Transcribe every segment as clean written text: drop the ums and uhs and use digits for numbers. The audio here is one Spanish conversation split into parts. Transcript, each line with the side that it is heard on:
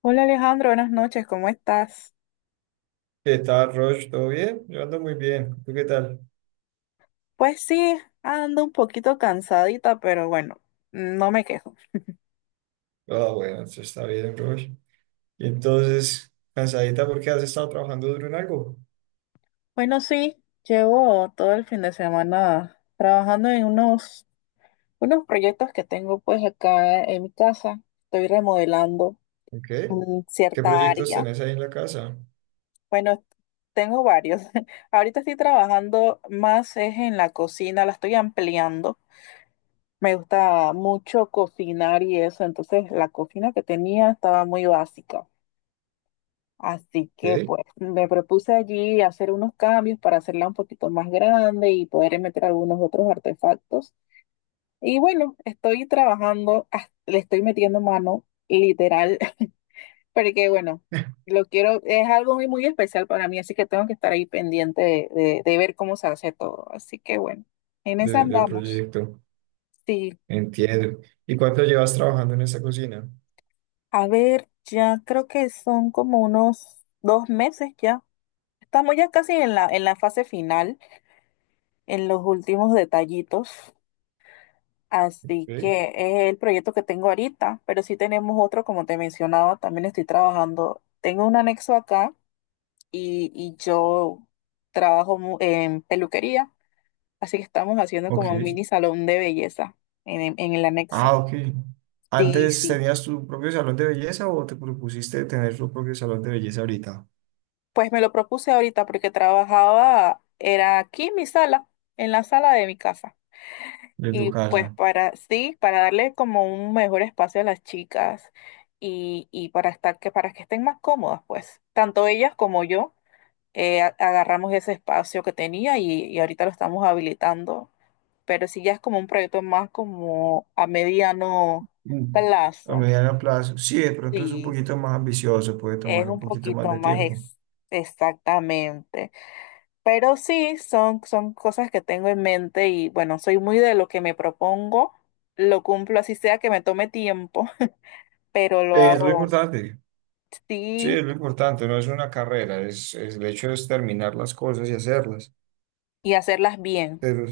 left: Hola Alejandro, buenas noches, ¿cómo estás?
right: ¿Qué tal, Roche? ¿Todo bien? Yo ando muy bien. ¿Tú qué tal?
left: Pues sí, ando un poquito cansadita, pero bueno, no me quejo.
right: Ah, bueno, eso está bien, Roche. Y entonces, cansadita porque has estado trabajando duro en algo.
left: Bueno, sí, llevo todo el fin de semana trabajando en unos proyectos que tengo pues acá en mi casa. Estoy remodelando
right: ¿Ok? ¿Qué
left: cierta
right: proyectos
left: área.
right: tenés ahí en la casa?
left: Bueno, tengo varios. Ahorita estoy trabajando más es en la cocina, la estoy ampliando. Me gusta mucho cocinar y eso, entonces la cocina que tenía estaba muy básica. Así que
right: ¿Ok?
left: pues me propuse allí hacer unos cambios para hacerla un poquito más grande y poder meter algunos otros artefactos. Y bueno, estoy trabajando, le estoy metiendo mano literal, porque bueno, lo quiero, es algo muy, muy especial para mí, así que tengo que estar ahí pendiente de ver cómo se hace todo. Así que bueno, en esa
right: Del
left: andamos.
right: proyecto.
left: Sí,
right: Entiendo. ¿Y cuánto llevas trabajando en esta cocina?
left: a ver, ya creo que son como unos dos meses ya. Estamos ya casi en la fase final. En los últimos detallitos. Así
right: ¿Ok?
left: que es el proyecto que tengo ahorita, pero sí tenemos otro, como te mencionaba, también estoy trabajando. Tengo un anexo acá y yo en peluquería, así que estamos haciendo
right: Ok.
left: como un mini salón de belleza en el anexo.
right: Ah, ok.
left: Sí,
right: ¿Antes
left: sí.
right: tenías tu propio salón de belleza o te propusiste tener tu propio salón de belleza ahorita?
left: Pues me lo propuse ahorita porque trabajaba, era aquí en mi sala, en la sala de mi casa.
right: De tu
left: Y
right: casa.
left: pues para, sí, para darle como un mejor espacio a las chicas y para estar que, para que estén más cómodas, pues, tanto ellas como yo, agarramos ese espacio que tenía y ahorita lo estamos habilitando. Pero sí ya es como un proyecto más como a mediano
right: Mm. A
left: plazo.
right: mediano plazo. Sí, de pronto es un
left: Sí,
right: poquito más ambicioso, puede
left: es
right: tomar un
left: un
right: poquito más
left: poquito
right: de
left: más
right: tiempo.
left: exactamente. Pero sí, son, son cosas que tengo en mente y bueno, soy muy de lo que me propongo, lo cumplo así sea que me tome tiempo, pero lo
right: Es lo
left: hago
right: importante. Sí,
left: sí
right: es lo importante, no es una carrera, es el hecho es terminar las cosas y hacerlas.
left: y hacerlas bien.
right: Pero,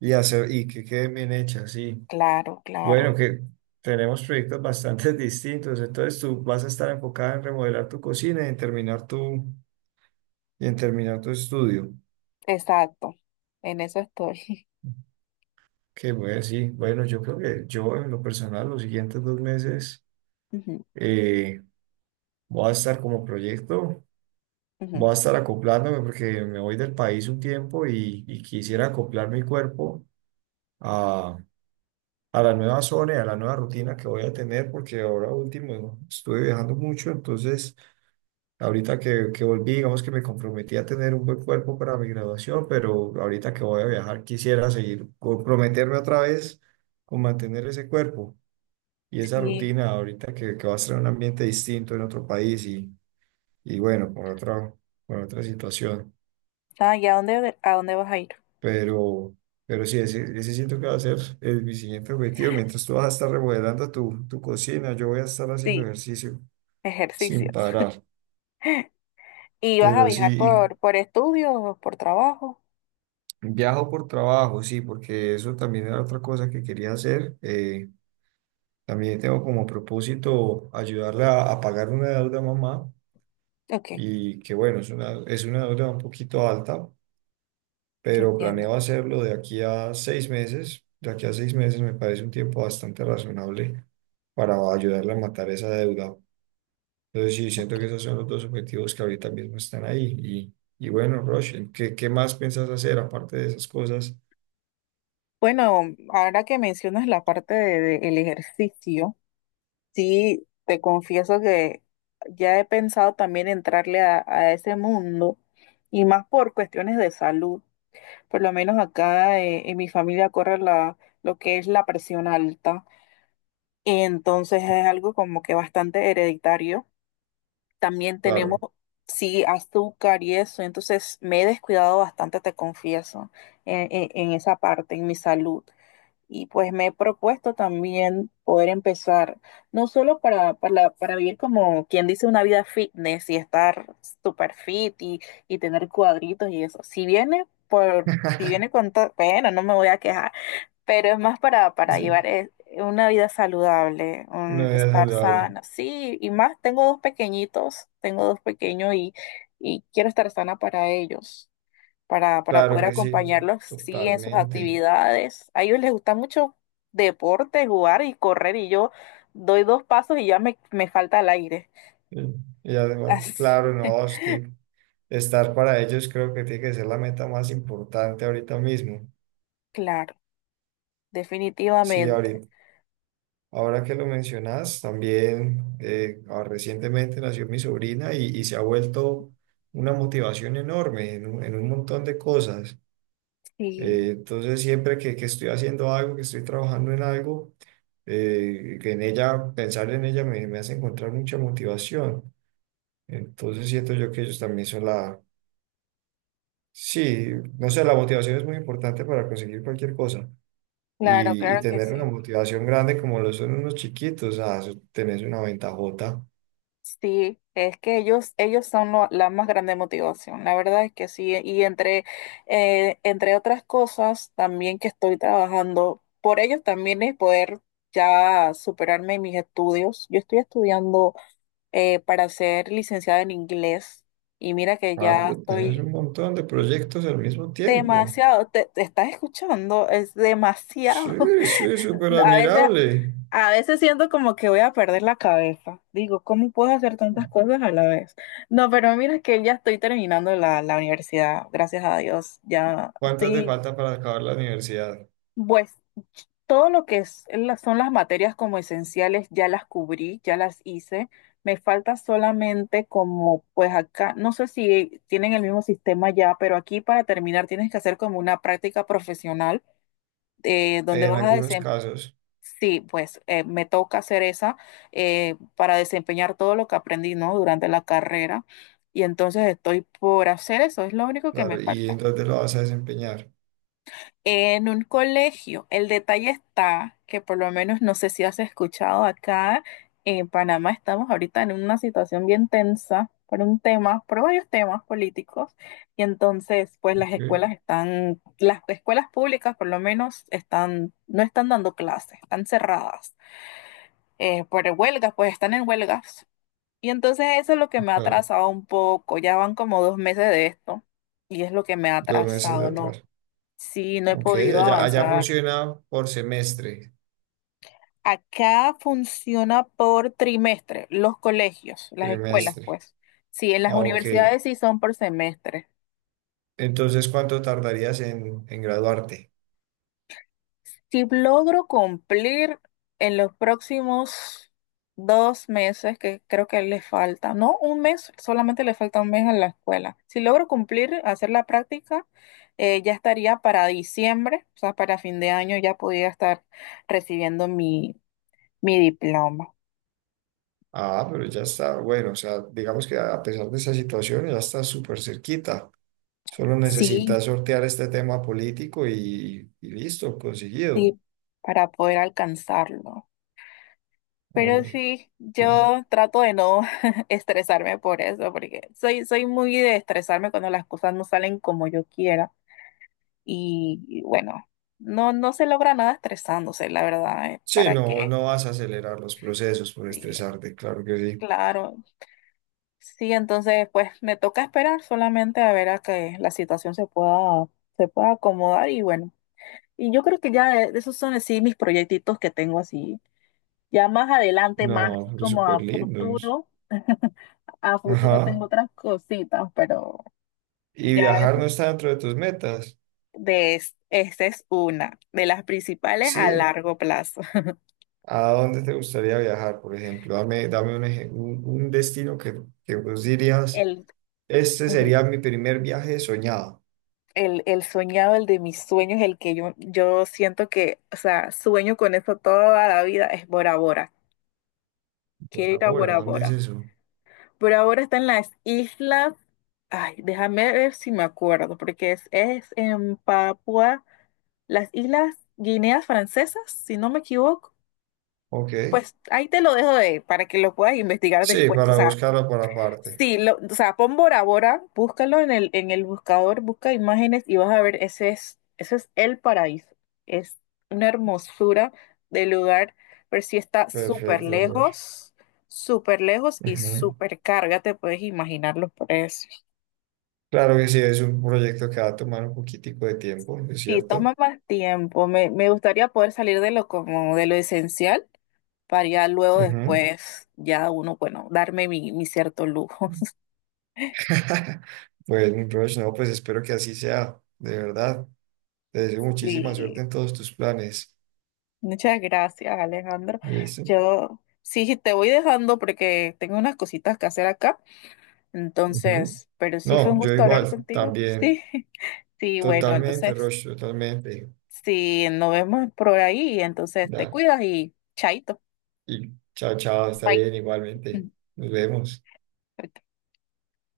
right: y hacer, y que queden bien hechas, sí.
left: Claro, claro,
right: Bueno, que tenemos proyectos bastante distintos. Entonces tú vas a estar enfocada en remodelar tu cocina y en terminar tu estudio.
left: exacto, en eso estoy.
right: Que bueno, sí. Bueno, yo creo que yo en lo personal, los siguientes 2 meses.
left: Ujú,
right: eh, Voy a estar como proyecto,
left: ujú.
right: voy a estar acoplándome porque me voy del país un tiempo y quisiera acoplar mi cuerpo a, a la nueva zona y a la nueva rutina que voy a tener porque ahora último estuve viajando mucho, entonces ahorita que volví, digamos que me comprometí a tener un buen cuerpo para mi graduación, pero ahorita que voy a viajar quisiera seguir comprometerme otra vez con mantener ese cuerpo. Y esa
left: Sí,
right: rutina ahorita que va a estar en un ambiente distinto en otro país y bueno, con otra situación.
left: ah, ¿y a dónde vas a ir?
right: Pero, pero sí, ese siento que va a ser mi siguiente objetivo. Mientras tú vas a estar remodelando tu cocina, yo voy a estar haciendo
left: Sí,
right: ejercicio sin
left: ejercicios.
right: parar.
left: ¿Y vas a
right: Pero
left: viajar
right: sí,
left: por estudios o por trabajo?
right: y viajo por trabajo, sí, porque eso también era otra cosa que quería hacer. También tengo como propósito ayudarle a pagar una deuda a mamá.
left: Ok,
right: Y que bueno, es una deuda un poquito alta, pero planeo
left: entiendo.
right: hacerlo de aquí a 6 meses. De aquí a seis meses me parece un tiempo bastante razonable para ayudarle a matar esa deuda. Entonces sí,
left: Ok.
right: siento que esos son los dos objetivos que ahorita mismo están ahí. Y bueno, Rosh, ¿qué más piensas hacer aparte de esas cosas?
left: Bueno, ahora que mencionas la parte de el ejercicio. Sí, te confieso que ya he pensado también entrarle a ese mundo y más por cuestiones de salud. Por lo menos acá en mi familia corre lo que es la presión alta. Entonces es algo como que bastante hereditario. También tenemos,
right: Claro.
left: sí, azúcar y eso. Entonces me he descuidado bastante, te confieso, en, en esa parte, en mi salud. Y pues me he propuesto también poder empezar, no solo para vivir como quien dice una vida fitness y estar super fit y tener cuadritos y eso. Si viene por, si viene con todo, bueno, no me voy a quejar, pero es más para
right: Sí,
left: llevar una vida saludable,
right: una vida
left: estar
right: saludable.
left: sana. Sí, y más, tengo dos pequeñitos, tengo dos pequeños y quiero estar sana para ellos para
right: Claro
left: poder
right: que sí,
left: acompañarlos, sí, en sus
right: totalmente.
left: actividades. A ellos les gusta mucho deporte, jugar y correr, y yo doy dos pasos y ya me falta el aire.
right: Sí. Y además,
left: Así,
right: claro, no, estar para ellos creo que tiene que ser la meta más importante ahorita mismo.
left: claro,
right: Sí,
left: definitivamente.
right: ahorita. Ahora que lo mencionas, también recientemente nació mi sobrina y se ha vuelto una motivación enorme en un montón de cosas.
left: Sí,
right: Entonces, siempre que estoy haciendo algo, que estoy trabajando en algo, que en ella, pensar en ella me hace encontrar mucha motivación. Entonces, siento yo que ellos también son la, sí, no sé, la motivación es muy importante para conseguir cualquier cosa.
left: claro,
right: Y
left: claro que
right: tener una
left: sí.
right: motivación grande como lo son unos chiquitos, ah, eso tenés una ventajota.
left: Sí, es que ellos son la más grande motivación, la verdad es que sí. Y entre, entre otras cosas, también que estoy trabajando por ellos también es poder ya superarme en mis estudios. Yo estoy estudiando para ser licenciada en inglés. Y mira que
right: Ah,
left: ya
right: pero tenés
left: estoy
right: un montón de
left: sí,
right: proyectos al mismo tiempo.
left: demasiado, te estás escuchando, es demasiado.
right: Sí, sí, súper
left: A veces,
right: admirable.
left: a veces siento como que voy a perder la cabeza. Digo, ¿cómo puedo hacer tantas cosas a la vez? No, pero mira que ya estoy terminando la universidad, gracias a Dios. Ya
right: ¿Cuántas te
left: estoy
right: falta para acabar la universidad?
left: pues todo lo que son las materias como esenciales ya las cubrí, ya las hice. Me falta solamente como, pues acá, no sé si tienen el mismo sistema ya, pero aquí para terminar tienes que hacer como una práctica profesional donde
right: En
left: vas a
right: algunos
left: desempeñar.
right: casos,
left: Sí, pues me toca hacer esa para desempeñar todo lo que aprendí, ¿no? Durante la carrera. Y entonces estoy por hacer eso, es lo único que me
right: claro. ¿Y en
left: falta.
right: dónde lo vas a desempeñar?
left: En un colegio, el detalle está que por lo menos no sé si has escuchado acá en Panamá estamos ahorita en una situación bien tensa por un tema, por varios temas políticos y entonces pues las
right: Sí,
left: escuelas están, las escuelas públicas por lo menos están, no están dando clases, están cerradas por huelgas, pues están en huelgas y entonces eso es lo que me ha
right: claro.
left: atrasado un poco, ya van como dos meses de esto y es lo que me ha
right: 2 meses de
left: atrasado, ¿no?
right: atrás.
left: Sí, no he
right: Ok,
left: podido
right: allá, allá
left: avanzar.
right: funciona por semestre,
left: Acá funciona por trimestre, los colegios, las escuelas,
right: trimestre.
left: pues. Sí, en las
right: Ah, ok.
left: universidades sí son por semestre.
right: Entonces, ¿cuánto tardarías en, graduarte?
left: Si logro cumplir en los próximos dos meses, que creo que le falta, no un mes, solamente le falta un mes a la escuela. Si logro cumplir, hacer la práctica, ya estaría para diciembre, o sea, para fin de año ya podría estar recibiendo mi diploma.
right: Ah, pero ya está, bueno, o sea, digamos que a pesar de esa situación, ya está súper cerquita. Solo
left: Sí,
right: necesitas sortear este tema político y listo, conseguido.
left: sí, para poder alcanzarlo. Pero
right: Hombre,
left: sí,
right: pero-
left: yo trato de no estresarme por eso, porque soy, soy muy de estresarme cuando las cosas no salen como yo quiera. Y bueno, no, no se logra nada estresándose, la verdad, ¿eh?
right: sí,
left: ¿Para
right: no,
left: qué?
right: no vas a acelerar los procesos por
left: Sí,
right: estresarte, claro que sí.
left: claro. Sí, entonces pues me toca esperar solamente a ver a que la situación se pueda acomodar y bueno. Y yo creo que ya esos son así mis proyectitos que tengo así. Ya más adelante, más así
right: No, es
left: como a
right: súper lindos.
left: futuro, a futuro
right: Ajá.
left: tengo otras cositas, pero
right: ¿Y
left: ya
right: viajar
left: eso
right: no está dentro de tus metas?
left: de esta es una de las principales a
right: Sí.
left: largo plazo.
right: ¿A dónde te gustaría viajar, por ejemplo? Dame, dame un destino que vos dirías,
left: El,
right: este
left: ujú,
right: sería mi primer viaje soñado.
left: el soñado, el de mis sueños, el que yo siento que, o sea, sueño con eso toda la vida, es Bora Bora. Quiero
right: Por
left: ir a
right: ahora,
left: Bora
right: ¿dónde
left: Bora.
right: es eso?
left: Por ahora está en las islas. Ay, déjame ver si me acuerdo, porque es en Papua, las islas Guineas Francesas, si no me equivoco.
right: Ok.
left: Pues ahí te lo dejo de, para que lo puedas investigar
right: Sí,
left: después. O
right: para
left: sea,
right: buscarlo por aparte.
left: sí, o sea, pon Bora Bora, búscalo en el buscador, busca imágenes y vas a ver, ese es el paraíso. Es una hermosura de lugar, pero sí está
right: Perfecto, Roger.
left: súper lejos y
right: Ujú.
left: súper carga, te puedes imaginar los precios.
right: Claro que sí, es un proyecto que va a tomar un poquitico de tiempo, es
left: Sí,
right: cierto.
left: toma más tiempo. Me gustaría poder salir de lo como de lo esencial para ya luego
right: Ujú.
left: después, ya uno, bueno, darme mi cierto lujo.
right: Pues, mi Roger, no, pues espero que así sea, de verdad. Te deseo muchísima suerte
left: Sí.
right: en todos tus planes.
left: Muchas gracias, Alejandro.
right: ¿Listo?
left: Yo sí te voy dejando porque tengo unas cositas que hacer acá.
right: Ujú.
left: Entonces, pero sí fue un
right: No, yo
left: gusto hablar
right: igual,
left: contigo.
right: también.
left: Sí, sí, bueno,
right: Totalmente,
left: entonces,
right: Roger, totalmente.
left: si nos vemos por ahí. Entonces, te
right: Dale.
left: cuidas y chaito.
right: Y chao, chao, está
left: Bye.
right: bien, igualmente. Nos vemos.
left: Ok.